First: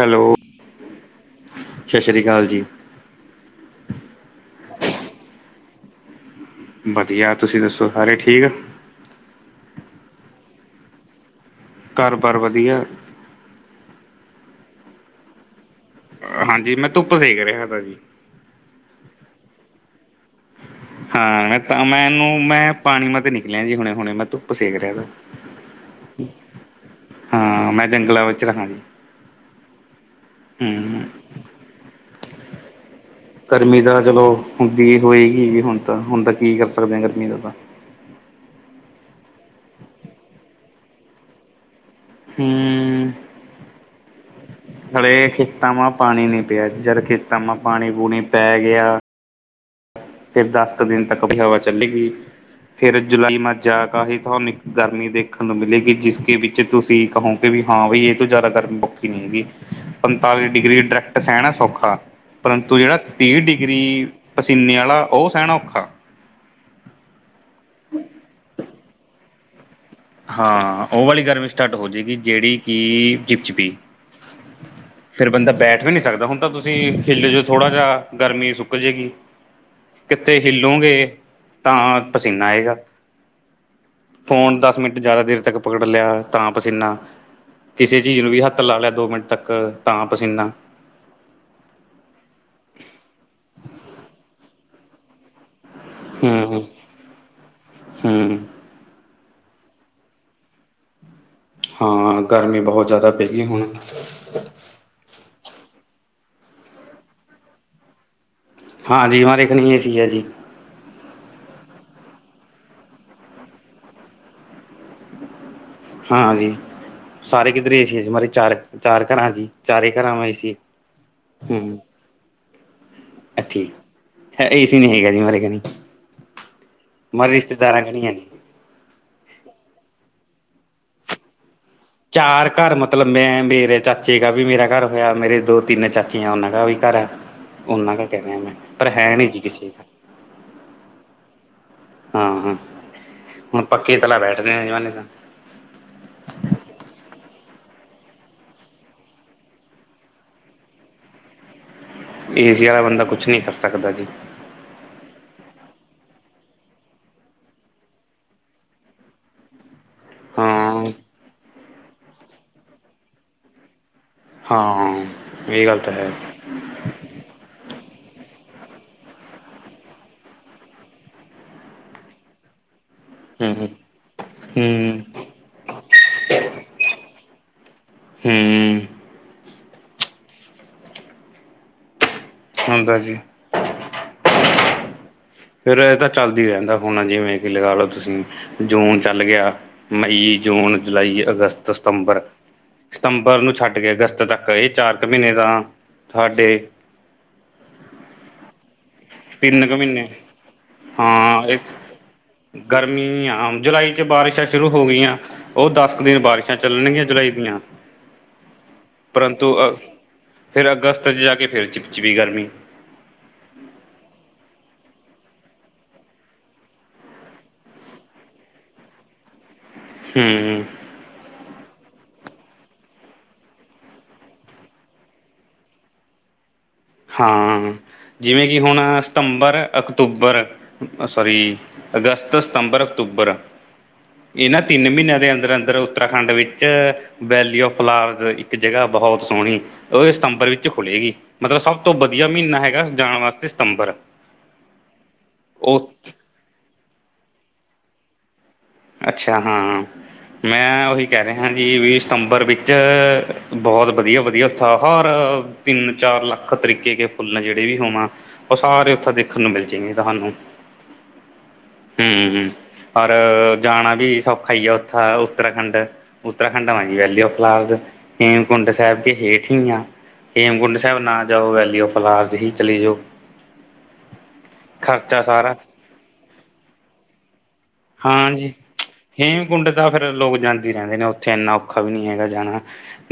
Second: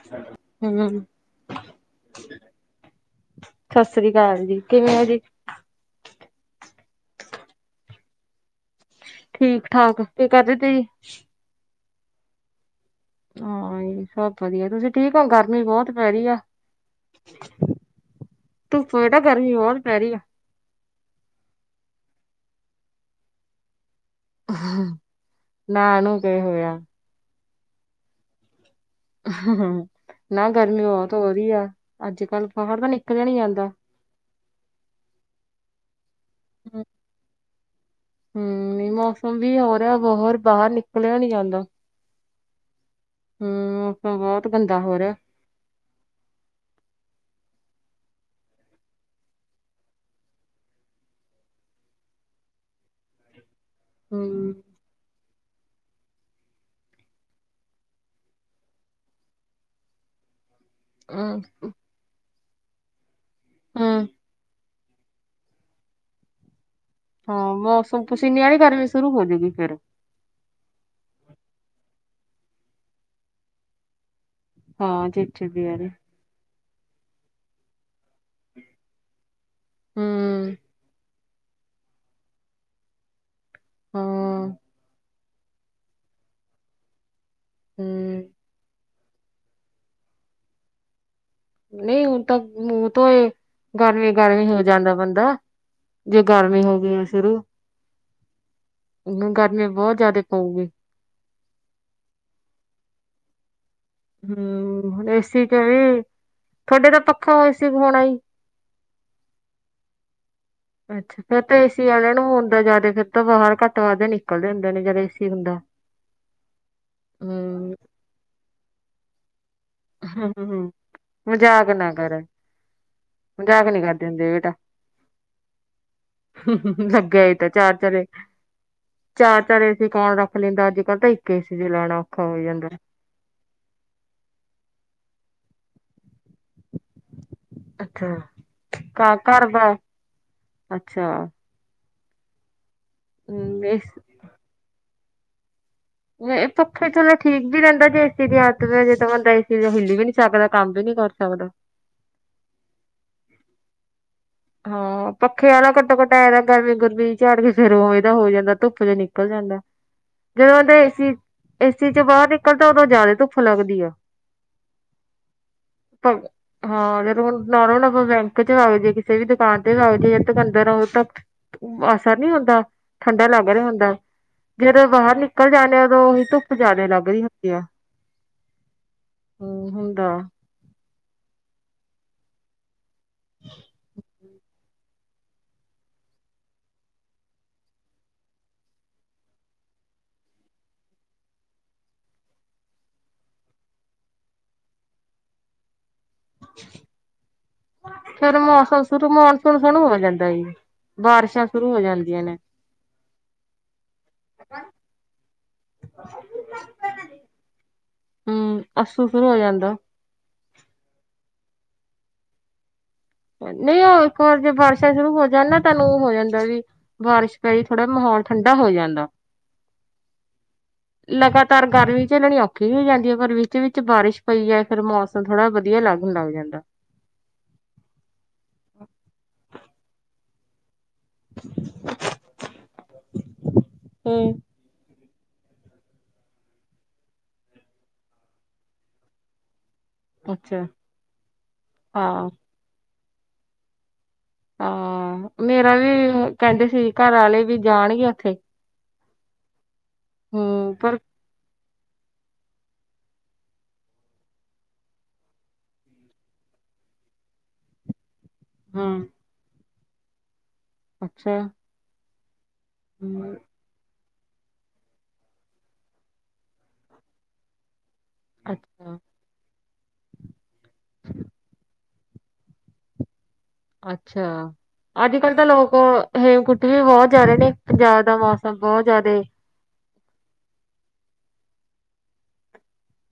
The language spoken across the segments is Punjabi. ਹੈਲੋ। ਹਮ ਸਤਿ ਸ਼੍ਰੀ ਅਕਾਲ ਜੀ। ਸਤਿ ਸ੍ਰੀ ਅਕਾਲ ਜੀ, ਕਿਵੇਂ ਹੋ ਜੀ। ਵਧੀਆ ਤੁਸੀਂ ਦੱਸੋ ਸਾਰੇ ਠੀਕ। ਠੀਕ ਠਾਕ ਕੀ ਕਰਦੇ ਤੇ ਜੀ ਘਰ ਬਾਰ ਵਧੀਆ ਹਾਂ ਸਭ ਵਧੀਆ ਤੁਸੀਂ ਠੀਕ ਹੋ ਗਰਮੀ ਬਹੁਤ ਪੈ ਰਹੀ ਆ ਹਾਂਜੀ ਮੈਂ ਧੁੱਪ ਸੇਕ ਰਿਹਾ ਤਾ ਜੀ। ਧੁੱਪ ਜੜਾ ਗਰਮੀ ਬਹੁਤ ਪੈ ਰਹੀ ਆ ਹਾਂ ਮੈਂ ਤਾਂ ਮੈਂਨੂੰ ਮੈਂ ਪਾਣੀ ਮ ਤੇ ਨਿਕਲਿਆ ਜੀ ਹੁਣੇ ਹੁਣੇ ਮ ਧੁੱਪ ਸੇਕ ਰਿਹਾ ਨਾ ਨੂੰ ਗਏ ਹੋਇਆ ਹਾਂ ਮੈਂ ਜੰਗਲਾਂ ਵਿੱਚ ਰਹਾ ਜ ਹਮ ਨਾ ਗਰਮੀ ਬਹੁਤ ਹੋ ਰਹੀ ਆ ਅੱਜ ਕੱਲ ਬਾਹਰ ਤਾਂ ਨਿਕਲਿਆ ਨਹੀਂ ਜਾਂਦਾ। ਗਰਮੀ ਚਲੋ ਹੁੰਦੀ ਹੋਏਗੀ ਜੀ ਹੁਣ ਤਾਂ ਹੁਣ ਤਾਂ ਕੀ ਕਰ ਹਮ ਸਕਦੇ ਹ ਗਰਮੀ ਦਾ ਤਾਂ ਹਮ ਨਹੀਂ ਮੌਸਮ ਵੀ ਹੋ ਰਿਹਾ ਬਰ ਬਾਹਰ ਨਿਕਲਿਆ ਨੀ ਜਾਂਦਾ। ਹਮ, [unintelligible] ਬਹੁਤ ਗੰਦਾ ਹੋ ਰਿਹਾ ਹਰੇ ਖੇਤਾਂ ਮਾ ਪਾਣੀ ਨੀ ਪਿਆ ਜਾਰ ਖੇਤਾਂ ਮਾ ਪਾਣੀ ਪੂਣੀ ਪੈ ਗਿਆ। ਫਿਰ ਦਸ ਕੁ ਦਿਨ ਤੱਕ ਹਵਾ ਚੱਲੇਗੀ ਫੇਰ ਜੁਲਾਈ ਮਾਝਾ ਕਹੀ ਤੁਹਾਨੂੰ ਹਮ ਗਰਮੀ ਦੇਖਣ ਨੂੰ ਮਿਲੇਗੀ ਜਿਸਕੇ ਵਿੱਚ ਤੁਸੀਂ ਕਹੋਗੇ ਵੀ ਹਾਂ ਬਈ ਇਹ ਤੋਂ ਜ਼ਿਆਦਾ ਗਰਮੀ ਪਖੀ ਨਹੀਂ ਹੈਗੀ। ਪੰਤਾਲੀ ਡਿਗਰੀ ਡਾਇਰੈਕਟ ਹਮ ਸਹਿਣਾ ਸੌਖਾ ਪਰੰਤੂ ਜਿਹੜਾ ਤੀਹ ਹਮ ਡਿਗਰੀ ਪਸੀਨੇ ਵਾਲਾ ਉਹ ਸਹਿਣਾ ਔਖਾ। ਹਾਂ ਮਸੀਨੀ ਆਲੇ ਕਰਨ ਸ਼ੁਰੂ ਹੋਜਗੀ ਫੇਰ। ਹਾਂ ਉਹ ਵਾਲੀ ਗਰਮੀ ਸਟਾਰਟ ਹੋ ਜਾਵੇਗੀ ਜਿਹੜੀ ਕਿ ਚਿਪਚਿਪੀ ਹਾਂ ਫੇਿਰ ਬੰਦਾ ਚਿਪਚਿਪੀ ਬੈਠ ਵਾਲੀ ਵੀ ਨਹੀਂੀ ਸਕਦਾ ਹੁੰਦਾ। ਤਾਂ ਤੁਸੀਂ ਹਿੱਲ ਜਾ ਥੋੜਾ ਜਾਿਹਾ ਗਰਮੀ ਸੁੱਕ ਜਾੇਗੀ ਕਿੱਥੇ ਹਮ ਹਿੱਲੋਗੇ ਤਾਂ ਪਸੀਨਾ ਆਏਗਾ ਹਾਂ ਫੋਣ ਦਸ ਮਿੰਟ ਜ਼ਿਆਦਾ ਦੇਰ ਤੱਕ ਪਕੜ ਲਿਆ ਤਾਂ ਪਸੀਨਾ ਕਿਸੇ ਚੀਜ਼ ਹਮ ਨੂੰ ਵੀ ਹੱਥ ਲਾ ਲਿਆ ਦੋ ਮਿੰਟ ਤੱਕ। ਤਾਂ ਪਸੀਨਾ ਨਹੀਂ ਹੁਣ ਤਾਂ ਮੂੰਹ ਤੋਂ ਇਹ ਗਰਮੀ ਗਰਮੀ ਹੋ ਜਾਂਦਾ ਬੰਦਾ। ਜੇ ਗਰਮੀ ਹੋ ਗਈ ਆ ਸ਼ੁਰੂ ਹਮ, ਹਣ ਗਰਮੀ ਬਹੁਤ ਜਿਆਦਾ ਪਊਗੀ। ਹਾਂ ਗਰਮੀ ਬਹੁਤ ਜ਼ਿਆਦਾ ਪਹੀ ਹੁਣ ਹਮ ਏਸੀ ਕਿ ਵੀ ਤੁਹਾਡੇ ਤਾਂ ਪੱਖਾ ਹੋ ਏ ਸੀ ਹੋਣਾ ਹਾਂਜੀ ਹਮਾਰੇ ਘਰ ਏ ਸੀ ਹੈ ਜੀ [unintelligible] ਫੇਿਰ ਤਾਂ ਏਸੀ ਵਾਲਿਆਂ ਨੂੰ ਹੁੰਦਾ ਜਿਆਦਾ ਫਰ ਤਾਂ ਬਾਹਰ ਘੱਟ ਵੱਧਦੇ ਨਿਕਲਦੇ ਹੁੰਦੇ ਨੇ ਜਦ ਏਸੀ ਹੁੰਦਾ ਹਾਂਜੀੀ ਸਾਰੇ ਹਮ ਕਿੱਧਰੇ ਏ ਸੀਮਾਰੇ ਚਾਰ ਚਾਰ ਘਰਾਂ ਜੀ ਹਮ ਹ ਹਮ ਮਜ਼ਾਕ ਨਾ ਕਰੇ ਮਝਾਕ ਨਹੀਂੀ ਕਰਦੇ ਹਿੰਦੇ ਬੇਟਾ ਲੱਗਿਆ ਤਾਂ ਚਾਰ ਚਾਰੇ ਚਾਰ ਚਾਰ ਏਸੀ ਕੌਣ ਰੱਖ ਲੈਂਦਾ ਅੱਜ ਕੱਲ੍ਹ ਤਾਂ ਇੱਕ ਏ ਸੀ ਚ ਲੈਣਾ ਚਾਰ ਘਰਮ ਮਤਲਬ ਮੈ ਮੇਰੇ ਚਾਚੇ ਕਾ ਵੀ ਮੇਰਾ ਘਰ ਹੋਇਆ ਮੇਰੇ ਦੋ ਤਿੰਨ ਚਾਚੀਆਂ ਆ ਉਹਨਾਂ ਦਾ ਵੀ ਘਰ ਹੈ। ਉਹਨਾਂ ਦਾ ਅੱਛਾ ਕਹਿ ਰਿ ਮੈਂ ਪਰ ਹੈ ਘਰ ਨਹੀਂ ਜੀ ਘਰ ਕਿਸੇ ਦਾ ਅੱਛਾ ਹਾਂ ਹਾਂ ਹਮ ਹੁਣ ਇਸ ਪੱਖੇ ਤਲਾ ਬੈਠਦੇ ਆ ਏਵਾਨੇ ਤਾਂ ਇਹ ਪੱਖੇ ਥੱਲਲਾ ਠੀਕ ਵੀ ਰਹਿੰਦਾੇ ਏੇ ਦੀ ਹੱਤ ਪ ਜੇ ਤਾਂ ਬੰਦਾ ਏ ਦੀ ਹਲੀ ਵੀ ਨ ਬੰਦਾ ਕੰਮ ਵੀ ਨੀ ਕਰ ਸਕਦਾ। ਏ ਸੀ ਵਾਲਾ ਬੰਦਾ ਕੁਛ ਨੀ ਕਰ ਸਕਦਾ ਜੀ ਹਾਂ ਪੱਖੇ ਵਾਲਾ ਕੱਟੋ ਕੱਟ ਆਏਦਾ ਗਰਮੀ ਗੁਰਮੀ ਝਾੜ ਕੇ ਫੇਿਰ ਉਵੇਦਾ ਹੋ ਜਾਂਦਾ ਧੁੱਪ ਚ ਨਿਕਲ ਜਾਂਦਾ। ਜਦੋਂ ਬੰਦਾ ਹਾਂ ਏਸੀ ਏਸੀ ਚ ਬਾਹਰ ਨਿਕਲਦਾ ਉਦੋਂ ਜ਼ਿਆਦਾ ਧੁੱਪ ਲੱਗਦੀ ਆ। ਹਾਂ ਇਹ ਗੱਲ ਤਾਂ ਹੈ ਹਾਂ ਜਦ ਹੁਣ ਨਰ ਹੁਣ ਆਪਾਂ ਬੈਂਕ ਚ ਵਗ ਜਏ ਕਿਸੇ ਵੀ ਦੁਕਾਨ ਤੇ ਜਾਵੇ ਤੇ ਬੰਦੇ ਨੂੰ ਅਸਰ ਨਹੀਂ ਹੁੰਦਾ। ਠੰਡਾ ਲੱਗ ਰਿਹਾ ਹਮ ਹੁੰਦਾ ਜਦੋਂ ਹਮ ਬਾਹਰ ਨਿਕਲ ਜਾਂਦੇ ਉਦੋਂ ਧੁੱਪ ਜਿਆਦਾ ਲੱਗ ਰਹੀ ਹੁੰਦੀ। ਹੂੰ ਹਮ ਹੁੰਦਾ ਹੁੰਦਾ ਜੀ। [inaudible] ਫਿਰ ਇਹ ਤਾਂ ਚੱਲਦਾ ਰਹਿੰਦਾ ਹੁਣ ਜਿਵੇਂ ਕਿ ਲਗਾ ਲਓ ਤੁਸੀਂ ਜੂਨ ਚੱਲ ਗਿਆ। ਮਈ, ਜੂਨ, ਜੁਲਾਈ, ਅਗਸਤ, ਸਤੰਬਰ। ਸਤੰਬਰ ਨੂੰ ਛੱਡ ਕੇ ਅਗਸਤ ਤੱਕ ਇਹ ਚਾਰ ਕੁ ਮਹੀਨੇ ਦਾ ਥਾਡੇ ਫਿਰ ਮੌਸਮ ਸ਼ੁਰੂ ਮਨਸੂਨ ਤਿੰਨ ਕੁ ਸ਼ੁਰੂ ਹੋ ਮਹੀਨੇ ਜਾਂਦਾ ਜੀ ਹਾਂ ਬਾਰਿਸ਼ਾਂ ਇਹ ਸ਼ੁਰੂ ਹੋ ਜਾਂਦੀਆਂ ਨੇ। ਗਰਮੀ ਆ ਜੁਲਾਈ 'ਚ ਬਾਰਿਸ਼ਾਂ ਸ਼ੁਰੂ ਹੋ ਗਈਆਂ। ਉਹ ਦਸ ਕੁ ਦਿਨ ਬਾਰਿਸ਼ਾਂ ਚੱਲਣਗੀਆਂ ਜੁਲਾਈ ਦੀਆਂ। ਹੂੰ ਅੱਸੂ ਸ਼ੁਰੂ ਹੋ ਪਰੰਤੂ ਅ ਜਾਂਦਾ। ਫਿਰ ਅਗਸਤ ਚ ਜਾ ਕੇ ਫਿਰ ਚਿਪ ਚਿਪੀ ਗਰਮੀ। ਨਹੀਂ ਉਹ ਇੱਕ ਵਾਰ ਜੇ ਬਾਰਸ਼ਾਂ ਸ਼ੁਰੂ ਹੋ ਜਾਣ ਨਾ ਤਹਾਨੂੰ ਉਹ ਹੋ ਜਾਂਦਾ ਜੀ ਬਾਰਿਸ਼ ਪਈ ਥੋੜ੍ਹਾ ਮਾਹੌਲ ਠੰਢਾ ਹੋ ਜਾਂਦਾ। ਹੂੰ। ਲਗਾਤਾਰ ਗਰਮੀ ਝੱਲਣੀ ਔਖੀ ਹੋ ਜਾਂਦੀ ਹੈ ਪਰ ਵਿੱਚ ਵਿੱਚ ਬਾਰਿਸ਼ ਪਈ ਹੈ ਫਿਰ ਮੌਸਮ ਥੋੜਾ ਵਧੀਆ ਲੱਗਣ ਲੱਗ ਜਾਂਦਾ। ਹਾਂ ਜਿਵੇਂ ਕਿ ਹੁਣ ਸਤੰਬਰ, ਅਕਤੂਬਰ ਆ ਸੋਰੀ ਅਗਸਤ, ਸਤੰਬਰ, ਅਕਤੂਬਰ ਹੂੰ। ਇਹ ਨਾ ਤਿੰਨ ਮਹੀਨਿਆਂ ਦੇ ਅੰਦਰ ਅੰਦਰ ਉੱਤਰਾਖੰਡ ਵਿੱਚ ਵੈਲੀ ਆਫ ਫਲਾਰ ਇੱਕ ਜਗ੍ਹਾ ਬਹੁਤ ਸੋਹਣੀ ਉਹ ਸਤੰਬਰ ਅੱਛਾ ਵਿੱਚ ਖੁੱਲੇਗੀ ਮਤਲਬ ਸਭ ਤੋਂ ਵਧੀਆ ਹਾਂ। ਮਹੀਨਾ ਹੈਗਾ ਜਾਣ ਵਾਸਤੇ ਸਤੰਬਰ ਹਾਂ ਮੇਰਾ ਵੀ ਉਹ ਕਹਿੰਦੇ ਸੀ ਘਰ ਆਲੇ ਵੀ ਜਾਣਗੇ ਉੱਥੇ ਅੱਛਾ ਹਾਂ ਹੂੰ ਮੈਂ ਪਰ ਉਹੀ ਕਹਿ ਰਿਹਾ ਜੀ ਵੀ ਸਤੰਬਰ ਵਿੱਚ ਬਹੁਤ ਵਧੀਆ ਵਧੀਆ ਉਥੇ ਹਰ ਤਿੰਨ ਚਾਰ ਲੱਖ ਤਰੀਕੇ ਕੇ ਫੁੱਲ ਜਿਹੜੇ ਵੀ ਹੋਵਾਂ ਉਹ ਹੂੰ ਸਾਰੇ ਉੱਥੇ ਦੇਖਣ ਨੂੰ ਮਿਲ ਜਾਣਗੇ ਤੁਹਾਨੂੰ। ਅੱਛਾ। ਹੂੰ-ਹੂੰ ਪਰ ਹੂੰ ਜਾਣਾ ਵੀ ਸੌਖਾ ਈ ਆ ਉੱਥਾ ਉੱਤਰਾਖੰਡ। ਉੱਤਰਾਖੰਡ ਵਾਂ ਜੀ ਵੈਲੀ ਔਫ ਫਲੋਵਰ। ਹੇਮਕੁੰਡ ਅੱਛਾ ਸਾਹਿਬ ਕੇ ਹੇਠ ਹੀ ਆ ਹੇਮਕੁੰਡ ਸਾਹਿਬ ਨਾ ਜਾਓ ਵੈਲੀ ਓਫ ਫਲਾਰਜ ਹੀ ਚਲੇ ਜਾਓ। ਅੱਛਾ ਅੱਜ ਖਰਚਾ ਕਲ ਤਾਂ ਸਾਰਾ ਲੋਕ ਹੇਮਕੁੰਟ ਵੀ ਬਹੁਤ ਜਾ ਰਹੇ ਨੇ। ਪੰਜਾਬ ਦਾ ਹਾਂਜੀ ਮੌਸਮ ਬਹੁਤ ਜ਼ਿਆਦੇ ਹੇਮਕੁੰਡ ਤਾਂ ਫਿਰ ਲੋਕ ਜਾਂਦੀ ਰਹਿੰਦੇ ਨੇ ਉੱਥੇ ਇੰਨਾ ਔਖਾ ਵੀ ਨਹੀਂ ਹੈਗਾ ਜਾਣਾ।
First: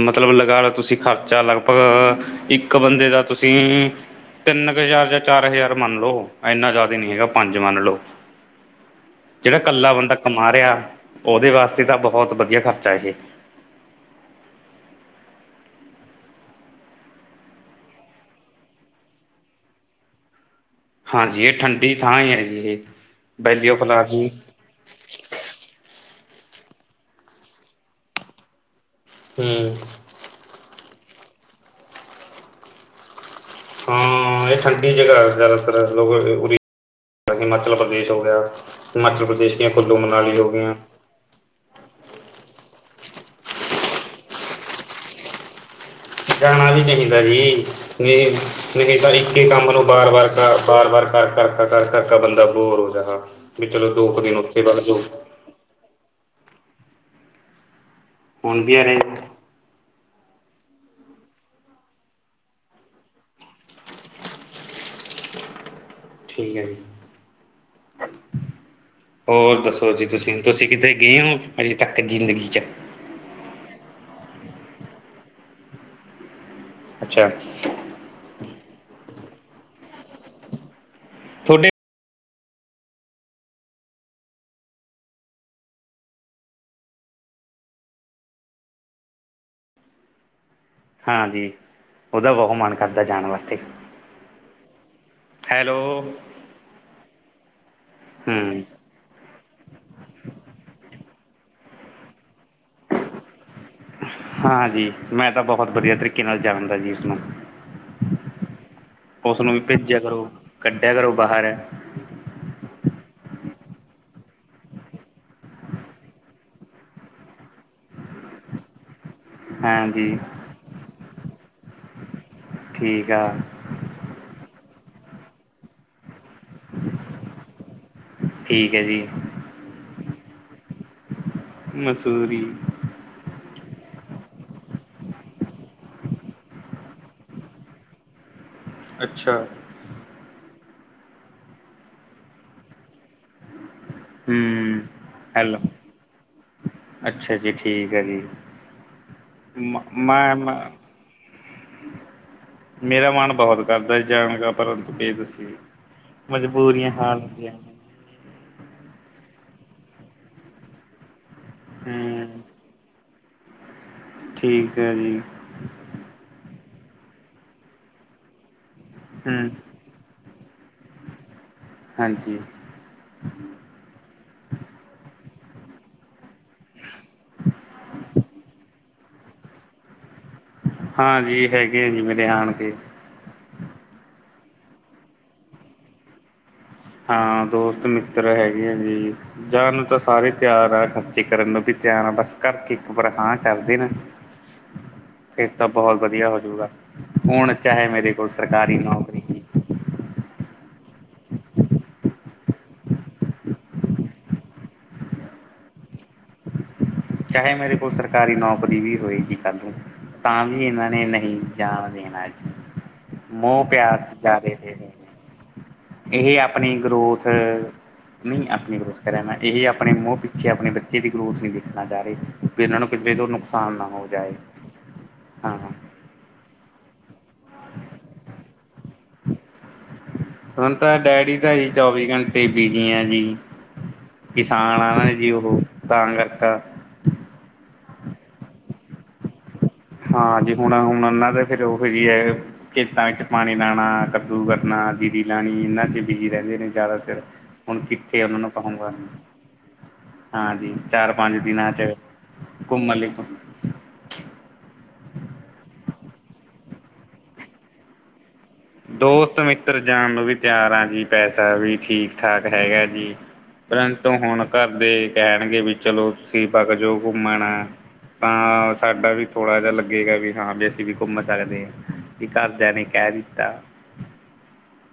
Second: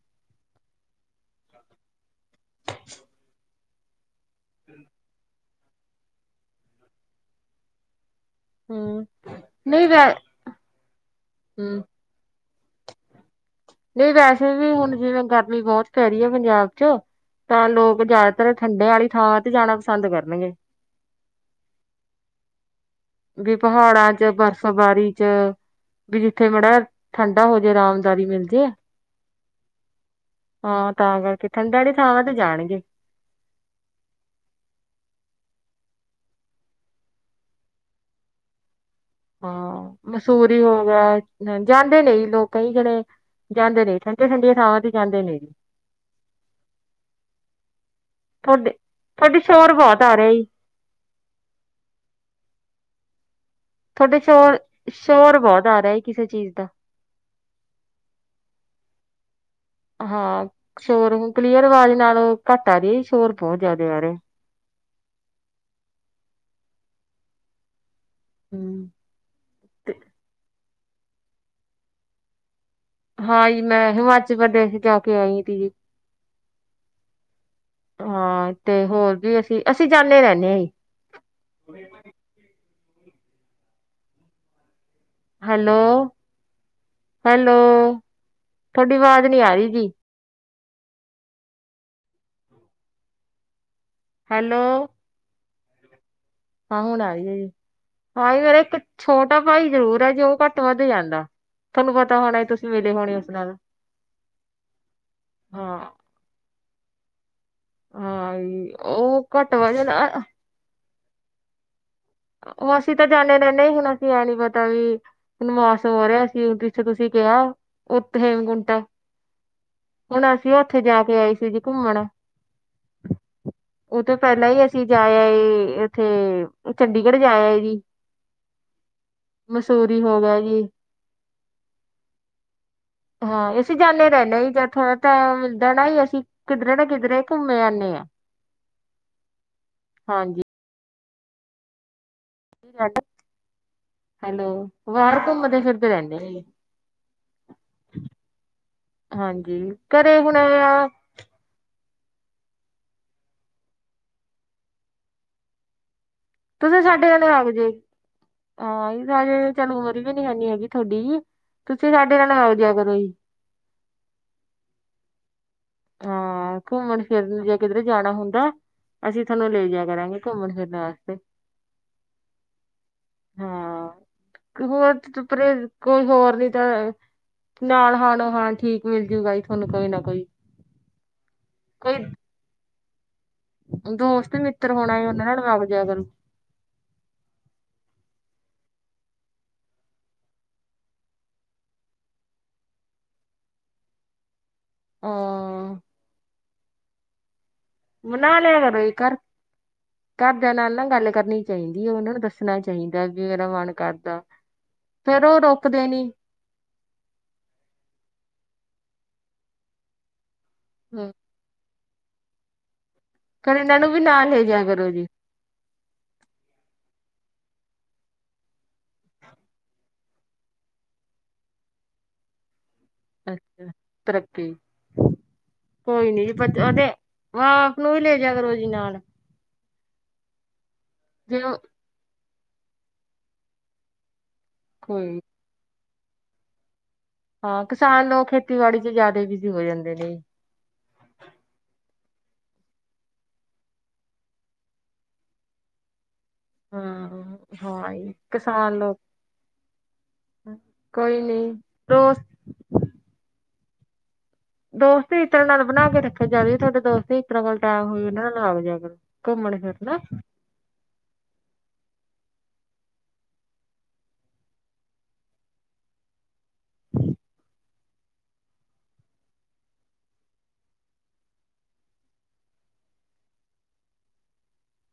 ਮਤਲਬ ਲਗਾ ਲੋ ਤੁਸੀਂ ਖ਼ਰਚਾ ਲਗਭਗ ਇੱਕ ਬੰਦੇ ਦਾ ਤੁਸੀਂ ਤੁਸੀਂ ਤਿੰਨ ਕੁ ਹਜ਼ਾਰ ਜਾਂ ਚਾਰ ਹਜ਼ਾਰ ਮੰਨ ਲੋ ਇੰਨਾ ਜ਼ਿਆਦਾ ਨਹੀਂ ਹੈਗਾ ਪੰਜ ਮੰਨ ਲੋ। ਹੂੰ। ਜਿਹੜਾ ਇਕੱਲਾ ਬੰਦਾ ਕਮਾ ਰਿਹਾ, ਉਹਦੇ ਹਮ ਵਾਸਤੇ ਤਾਂ ਬਹੁਤ ਵਧੀਆ ਖਰਚਾ ਇਹ ਨਹੀਂ ਵੈਸੇ ਵੀ ਹੁਣ ਜਿਵੇਂ ਗਰਮੀ ਬਹੁਤ ਪੈ ਰਹੀ ਹੈ ਪੰਜਾਬ ਚ ਤਾਂ ਲੋਕ ਜ਼ਿਆਦਾਤਰ ਠੰਡੇ ਵਾਲੀ ਥਾਂ ਤੇ ਜਾਣਾ ਪਸੰਦ ਕਰਨਗੇ' ਹਾਂਜੀ ਇਹ ਠੰਡੀ ਥਾਂ ਹੀ ਹੈਗੀ ਇਹ ਵੀ ਵੈਲੀ ਆਫ ਪਹਾੜਾਂ ਚ ਲਾਰਜੀ ਬਰਫ ਸਵਾਰੀ ਚ ਵੀ ਜਿੱਥੇ ਮਾੜਾ ਠੰਡਾ ਹੋ ਜਾੇ ਆਰਾਮਦਾਰੀ ਮਿਲ ਜੇ। ਹੂੰ ਹਾਂ ਤਾਂ ਕਰਕੇ ਠੰਡੇ ਵਾਲੀ ਥਾਵਾਂ ਤੇ ਜਾਣਗੇ। ਹਾਂ ਇਹ ਠੰਡੀ ਜਗ੍ਹਾ ਜ਼ਿਆਦਾਤਰ ਲੋਕ ਉ ਹਿਮਾਚਲ ਪ੍ਰਦੇਸ਼ ਹੋ ਗਿਆ। ਹਿਮਾਚਲ ਪ੍ਰਦੇਸ਼ ਦੀਆਂ ਹਾਂ ਕੁੱਲੂ ਮਨਾਲੀ ਹੋ ਮਸੂਰੀ ਗਿਆ। ਗਿਆ ਜਾਂਦੇ ਨੇ ਲੋਕ ਕਈ ਜਣੇ ਜਾਂਦੇ ਨੇ ਠੰਡੀਆਂ ਠੰਡੀਆਂ ਥਾਵਾਂ ਤੇ ਜਾਂਦੇ ਨੇ ਜੀ। ਜਾਣਾ ਵੀ ਚਾਹੀਦਾ ਜੀ ਵੀ ਤੁਹਾਡੇ ਨਹੀਂ ਤਾਂ ਇੱਕ ਤੁਹਾਡੇ ਕੰਮ ਸ਼ੋਰ ਨੂੰ ਬਹੁਤ ਆ ਵਾਰ-ਵਾਰ ਰਿਹਾ ਜੀ ਕਰ ਬਾਰ-ਬਾਰ ਕਰ-ਕਰ-ਕਰ ਕਰਕਾ ਬੰਦਾ ਬੋਰ ਹੋ ਜਾਂਦਾ ਤੁਹਾਡੇ ਸ਼ੋਰ-ਸ਼ੋਰ ਬਹੁਤ ਆ ਰਿਹਾ ਹੈ ਕਿਸੇ ਚੀਜ਼ ਦਾ ਫੋਨ ਵੀ ਹੈ ਰਹੇ ਹਾਂ ਸ਼ੋਰ ਹੁ ਕਲੀਅਰ ਆਵਾਜ ਨਾਲ ਘੱਟ ਆ ਰਹੀ ਸ਼ੋਰ ਬਹੁਤ ਜ਼ਿਆਦਾ ਆ ਰਹੇ ਠੀਕ ਹੈ ਜੀ ਹਮ ਹੋਰ ਦੱਸੋ ਤੇ ਜੀ ਤੁਸੀਂ, ਤੁਸੀਂ ਕਿਤੇ ਗਏ ਹੋ ਅਜੇ ਤੱਕ ਜ਼ਿੰਦਗੀ 'ਚ? ਹਾਂਜੀ, ਮੈਂ ਹਿਮਾਚਲ ਪ੍ਰਦੇਸ਼ ਜਾ ਕੇ ਆਈ ਤੀ ਜੀ ਅੱਛਾ ਹਾਂ ਤੇ ਹੋਰ ਵੀ ਅਸੀਂ-ਅਸੀਂ ਜਾਂਦੇ ਰਹਿੰਦੇ ਹਾਂ ਜੀ ਤੁਹਾਡੇ ਹੈਲੋ-ਹੈਲੋ ਤੁਹਾਡੀ ਆਵਾਜ਼ ਨੀ ਆ ਰਹੀ ਜੀ ਹਾਂਜੀ ਉਹਦਾ ਬਹੁਤ ਮਨ ਕਰਦਾ ਜਾਣ ਵਾਸਤੇ ਹੈਲੋ? ਹੈਲੋ? ਹਾਂ ਹੁਣ ਆਈ ਆ ਜੀ, ਹਾਂ ਮੇਰੇ ਹੂੰ ਇੱਕ ਛੋਟਾ ਭਾਈ ਜ਼ਰੂਰ ਹੈ ਜੇ ਉਹ ਘੱਟ ਵੱਧ ਜਾਂਦਾ, ਤੁਹਾਨੂੰ ਪਤਾ ਹੋਣਾ ਤੁਸੀਂ ਮਿਲੇ ਹੋਣੇ ਉਸ ਨਾਲ ਹਾਂਜੀ, ਮੈਂ ਤਾਂ ਬਹੁਤ ਹਾਂ ਵਧੀਆ ਤਰੀਕੇ ਨਾਲ ਜਾਣਦਾ ਜੀ ਉਸਨੂੰ ਹਾਂ ਜੀ, ਉਹ ਉਸਨੂੰ ਘੱਟ ਵੀ ਵਜਨ ਭੇਜਿਆ ਅ- ਕਰੋ, ਕੱਢਿਆ ਕਰੋ ਬਾਹਰ ਉਹ ਅਸੀਂ ਤਾਂ ਜਾਂਦੇ ਰਹਿੰਦੇ ਹੀ ਸੀ ਅਸੀਂ ਐਂ ਨੀ ਪਤਾ ਵੀ ਹਨਮਾਸ ਹੋ ਰਿਹਾ ਸੀ ਜਿੱਥੇ ਤੁਸੀਂ ਕਿਹਾ ਉੱਥ ਹੇਮਕੁੰਟ ਹ ਹਾਂਜੀ ਉੱਥੇ ਜਾ ਕੇ ਆਈ ਸੀ ਜੀ ਘੁੰਮਣ ਠੀਕ ਆ ਉਹ ਤੋਂ ਪਹਿਲਾਂ ਹੀ ਅਸੀਂ ਜਾਇਆ ਉੱਥੇ ਚੰਡੀਗੜ੍ਹ ਜਾ ਆਏ ਸੀ। ਠੀਕ ਹੈ ਜੀ ਮਸੂਰੀ ਹੋ ਗਿਆ ਜੀ ਮੰਸੂਰੀ ਹਾਂ ਅਸੀਂ ਜਾਂਦੇ ਰਹਿੰਦੇ ਹ ਹੀ ਜਾਂ ਥੋੜ੍ਹਾ ਤਾਂ ਟਾਈਮ ਮਿਲਦਾ ਹੀ ਅਸੀਂ ਕਿੱਧਰੇ ਨਾ ਕਿੱਧਰੇ ਘੁੰਮੇ ਆਉਂਦੇ ਆ ਅੱਛਾ ਹਾਂਜੀ ਕੀ ਲਡ [unintelligible] ਹੈਲੋ ਹੂੰ ਬਾਹਰ ਹੈਲੋ ਘੁੰਮਦੇ ਫਿਰਦੇ ਰਹਿੰਦੇ ਅੱਛਾ ਜੀ ਠੀਕ ਹੈ ਜੀ ਹਾਂਜੀ, ਮ- ਘਰੇ ਮੈਂ ਹੁਣੇ ਮ- ਆ ਮੇਰਾ ਮਨ ਬਹੁਤ ਕਰਦਾ ਜਾਣਗਾ ਪਰ ਬੇ ਦਸੀ ਤੁਸੀਂ ਸਾਡੇ ਕਣੇ ਆਗ ਜੇ ਆ ਤਾਂਜੇ ਚਲ ਉਮਰ ਵੀ ਨੀ ਹੈਨੀ ਹੈਗੀ ਤੁਹਾਡੀ ਤੁਸੀਂ ਸਾਡੇ ਨਾਲ ਹੂੰ ਮਓ ਜਿਆ ਕਰੋ ਹੀ ਠੀਕ ਹੈ ਜੀ, ਹਾਂ ਘੁੰਮਣ ਫਿਰਨ ਜੇ ਕਿਧਰ ਜਾਣਾ ਹੁੰਦਾ ਅਸੀਂ ਤੁਹਾਨੂੰ ਹੂੰ ਲੈ ਜਾ। ਕਰਾਂਗੇ, ਘੁੰਮਣ ਫਿਰਨ ਵਾਸਤੇ ਹਾਂਜੀ ਹਾਂ। ਹੋਰ ਪਰੇ ਕੋਈ ਹੋਰ ਨੀ, ਤਾਂ ਨਾਲ ਹਾਂਣੋ ਹਾਂਣ ਠੀਕ, ਮਿਲ ਜੂਗਾ ਤੁਹਾਨੂੰ ਕੋਈ ਨਾ ਕੋਈ ਹਾਂਜੀ ਹੈਗੇ ਆ ਜੀ ਕੋਈ ਮੇਰੇ ਆਣ ਕੇ ਦੋਸਤ ਮਿੱਤਰ ਹੋਣਾ ਉਹਨਾਂ ਨਾਲ ਬਗਜੀਆ ਕਰੋ ਹਾਂ ਦੋਸਤ ਮਿੱਤਰ ਹੈਗੇ ਆ ਜੀ ਜਾਣ ਨੂੰ ਤਾਂ ਸਾਰੇ ਤਿਆਰ ਆ, ਖਰਚੇ ਕਰਨ ਨੂੰ ਵੀ ਤਿਆਰ ਆ ਬਸ ਕਰਕੇ ਇੱਕ ਵਾਰ ਹਾਂ ਕਰਦੇ ਨ [inaudible] [inaudible] ਫਿਰ ਤਾਂ ਹਾਂ ਬਹੁਤ ਵਧੀਆ ਹੋਜੂਗਾ ਹੁਣ ਚਾਹੇ ਮੇਰੇ ਕੋਲ ਮਨਾ ਲਿਆ ਸਰਕਾਰੀ ਕਰੋ ਜੀ ਘਰ ਨੌਕਰੀ ਘਰਦਿਆਂ ਨਾਲ ਨਾ ਗੱਲ ਕਰਨੀ ਚਾਹੀਦੀ ਹੈ ਉਹਨਾਂ ਨੂੰ ਦੱਸਣਾ ਚਾਹੀਦਾ ਵੀ ਮੇਰਾ ਮਨ ਕਰਦਾ ਫੇਰ ਉਹ ਰੋਕਦੇ ਨੀ ਚਾਹੇ ਮੇਰੇ ਕੋਲ ਸਰਕਾਰੀ ਨੌਕਰੀ ਵੀ ਹੋਏਗੀ ਕੱਲ ਨੂੰ ਤਾਂ ਵੀ ਇਹਨਾਂ ਨੇ ਨਹੀਂ ਜਣ ਦੇਣ ਅੱਜ ਫੇਰ ਮੋਹ ਇਹਨਾਂ ਨੂੰ ਪਿਆਰ ਵੀ ਚ ਨਾਲ ਲੈ ਜਾਦੇ, ਜਾਇਆ ਕਰੋ ਜੀ ਇਹ ਆਪਣੀ ਗਰੋਥ, ਨਹੀਂ ਆਪਣੀ ਗਰੋਥ ਕਰੇ, ਮੈਂ ਇਹ ਆਪਣੇ ਮਹ ਪਿੱਛੇ ਆਪਣੇ ਬੱਚੇ ਦੀ ਗਰੋਥ ਨਹੀਂ। [unintelligible] ਵੀ ਇਹਨਾਂ ਨੂੰ ਕਿਧਰੇ ਤੋਂ ਅੱਛਾ ਨੁਕਸਾਨ ਨਾ ਹੋ ਜਾਏ ਤਰੱਕੀ ਹਾਂ। ਕੋਈ ਨੀ ਜੀ ਉਹਦੇ, ਆਪ ਨੂੰ ਵੀ ਲੈਜਿਆ ਨਾਲ ਹੁਣ ਤਾਂ ਡੈਡੀ ਜ ਤਾਂ ਜੀ ਚੌਵੀ ਘੰਟੇ ਬਿਜ਼ੀ ਆ ਜੀ ਕਿਸਾਨ ਆ, ਕੋਈ ਨਾ ਨੀ। ਜੀ ਉਹ ਤਾਂ ਕਰਤਾ। ਹਾਂ ਕਿਸਾਨ ਖੇਤੀਬਾੜੀ ਚ ਜ਼ਿਆਦਾ ਬਿਜ਼ੀ ਹੋ ਜਾਂਦੇ। ਹਾਂ ਜੀ, ਹੁਣ-ਹੁਣ ਉਹਨਾਂ ਦਾ ਫੇਰ ਉਹੋ ਜਹੀ ਹੈ। ਖੇਤਾਂ ਵਿੱਚ ਪਾਣੀ ਲਾਣਾ ਕੱਦੂ ਕਰਨਾ, ਜੀਰੀ ਲਾਉਣੀ ਇਹਨਾਂ ਚ ਬਿਜੀ ਰਹਿੰਦੇ। ਜ਼ਿਆਦਾਤਰ ਹਾਂ ਹੁਣ, ਹਾਂ ਜੀ ਕਿੱਥੇ ਉਹਨਾਂ ਨੂੰ ਕਿਸਾਨ ਕਹੂੰਗਾ। ਲੋਕ ਹਾਂਜੀ, ਚਾਰ ਕੋਈ ਪੰਜ ਨੀ ਦਿਨਾਂ ਚ ਦੋਸਤ ਘੁੰਮਣ ਲਈ, ਦੋਸਤ ਹੀ ਇਤਰਾਂ ਨਾਲ ਬਣਾ ਕੇ ਰੱਖਿਆ ਜਾਵੇ, ਤੁਹਾਡੇ ਦੋਸਤੀ ਇਤਰਾਂ ਵੱਲ ਟਾਇਮ ਹੋਈ ਉਹਨਾਂ ਨਾਲ ਲੱਗ ਜਾਵੇ। ਦੋਸਤ ਮਿੱਤਰ ਜਾਣ ਨੂੰ ਵੀ ਤਿਆਰ ਆ ਜੀ, ਪੈਸਾ ਵੀ ਠੀਕ ਠਾਕ ਹੈਗਾ ਜੀ। ਪਰੰਤੂ ਹੁਣ ਘਰਦੇ ਕਹਿਣਗੇ, ਵੀ ਚਲੋ ਤੁਸੀਂ ਬਗ ਜਾਓ ਘੁੰਮਣ ਤਾਂ ਸਾਡਾ ਵੀ ਥੋੜ੍ਹਾ ਜਿਹਾ ਲੱਗੇਗਾ, ਵੀ ਹਾਂ ਵੀ ਅਸੀਂ ਵੀ ਘੁੰਮ ਸਕਦੇ ਹਾਂ। ਵੀ ਘਰਦਿਆਂ ਨੇ ਕਹਿ ਦਿੱਤਾ।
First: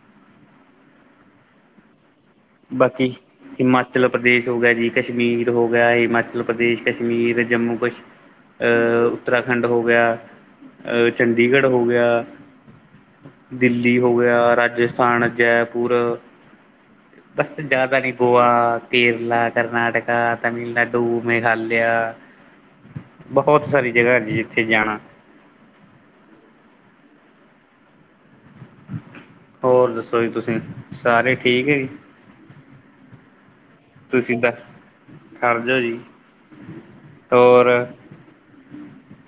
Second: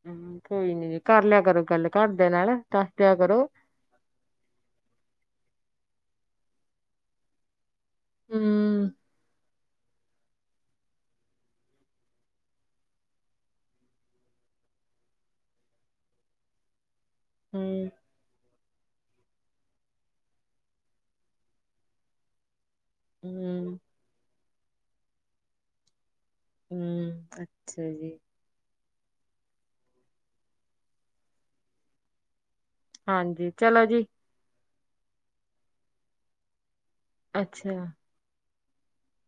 ਹੂੰ, ਕੋਈ ਨੀ ਜੀ ਕਰ ਲਿਆ ਕਰੋ ਗੱਲ ਘਰ ਦੇ ਨਾਲ ਦੱਸ ਬਾਕੀ ਦਿਆ ਕਰੋ ਹਿਮਾਚਲ, ਉਚਲ ਪ੍ਰਦੇਸ਼ ਹੋ ਗਿਆ ਜੀ, ਕਸ਼ਮੀਰ ਹੋ ਗਿਆ, ਹਿਮਾਚਲ ਪ੍ਰਦੇਸ਼ ਕਸ਼ਮੀਰ ਜੰਮੂ ਕਸ਼ ਹੂੰ ਅਹ ਉੱਤਰਾ ਖੰਡ ਹੋ ਗਿਆ, ਅਹ ਚੰਡੀਗੜ੍ਹ ਹੋ ਗਿਆ। ਦਿੱਲੀ ਹੋ ਗਿਆ, ਰਾਜਸਥਾਨ ਜੈਪੁਰ ਬਸ ਹੂੰ ਜ਼ਿਆਦਾ ਨੀ ਗੋਆ। ਕੇਰਲਾ, ਕਰਨਾਟਕਾ, ਤਾਮਿਲਨਾਡੂ, ਮੇਘਾਲਿਆ। ਬਹੁਤ ਹੂੰ ਸਾਰੀ ਜਗ੍ਹਾ ਨੇ ਜਿੱਥੇ ਜਾਣਾ। ਹੂੰ, ਅੱਛਾ ਜੀ। ਹੋਰ ਦੱਸੋ ਜੀ, ਤੁਸੀਂ ਸਾਰੇ ਠੀਕ ਹੈ ਜੀ। ਹਾਂਜੀ ਚਲੋ ਜੀ, ਤੁਸੀਂ ਤਾਂ ਖੜ ਜੋ ਜੀ। ਹੋਰ ਅੱਛਾ।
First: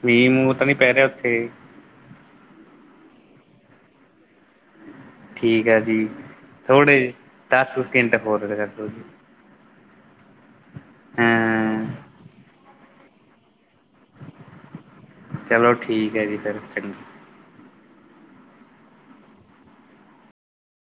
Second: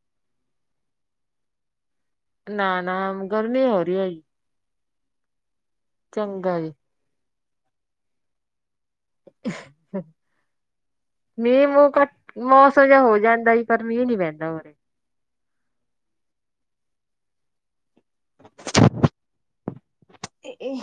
ਮੀਂਹ ਮੂਹ ਤਾਂ ਨੀ ਪੈ ਰਿਹਾ ਹੈ, ਉੱਥੇ? ਨਾ-ਨਾ ਗਰਮੀ ਹੋ ਰਹੀ ਆ। ਠੀਕ ਹੈ, ਜੀ ਚੰਗਾ ਜੀ ਥੋੜੇ ਦਸ ਸਕਿੰਟ ਹੋਰ ਰਿਹਾ ਕਰੋ ਜੀ। ਮੀਂਹ ਹਾਂ ਮੂਹ ਘੱਟ ਮੌਸਮ। ਮੌਸਮ ਜਾ ਹੋ ਜਾਂਦਾ ਜੀ, ਪਰ ਮੀਂਹ ਨੀ ਪੈਂਦਾ ਉਰੇ। ਤੇ ਚਲੋ ਠੀਕ ਹੈ, ਜੀ ਫਿਰ ਚੰਗੀ। ਇਹ।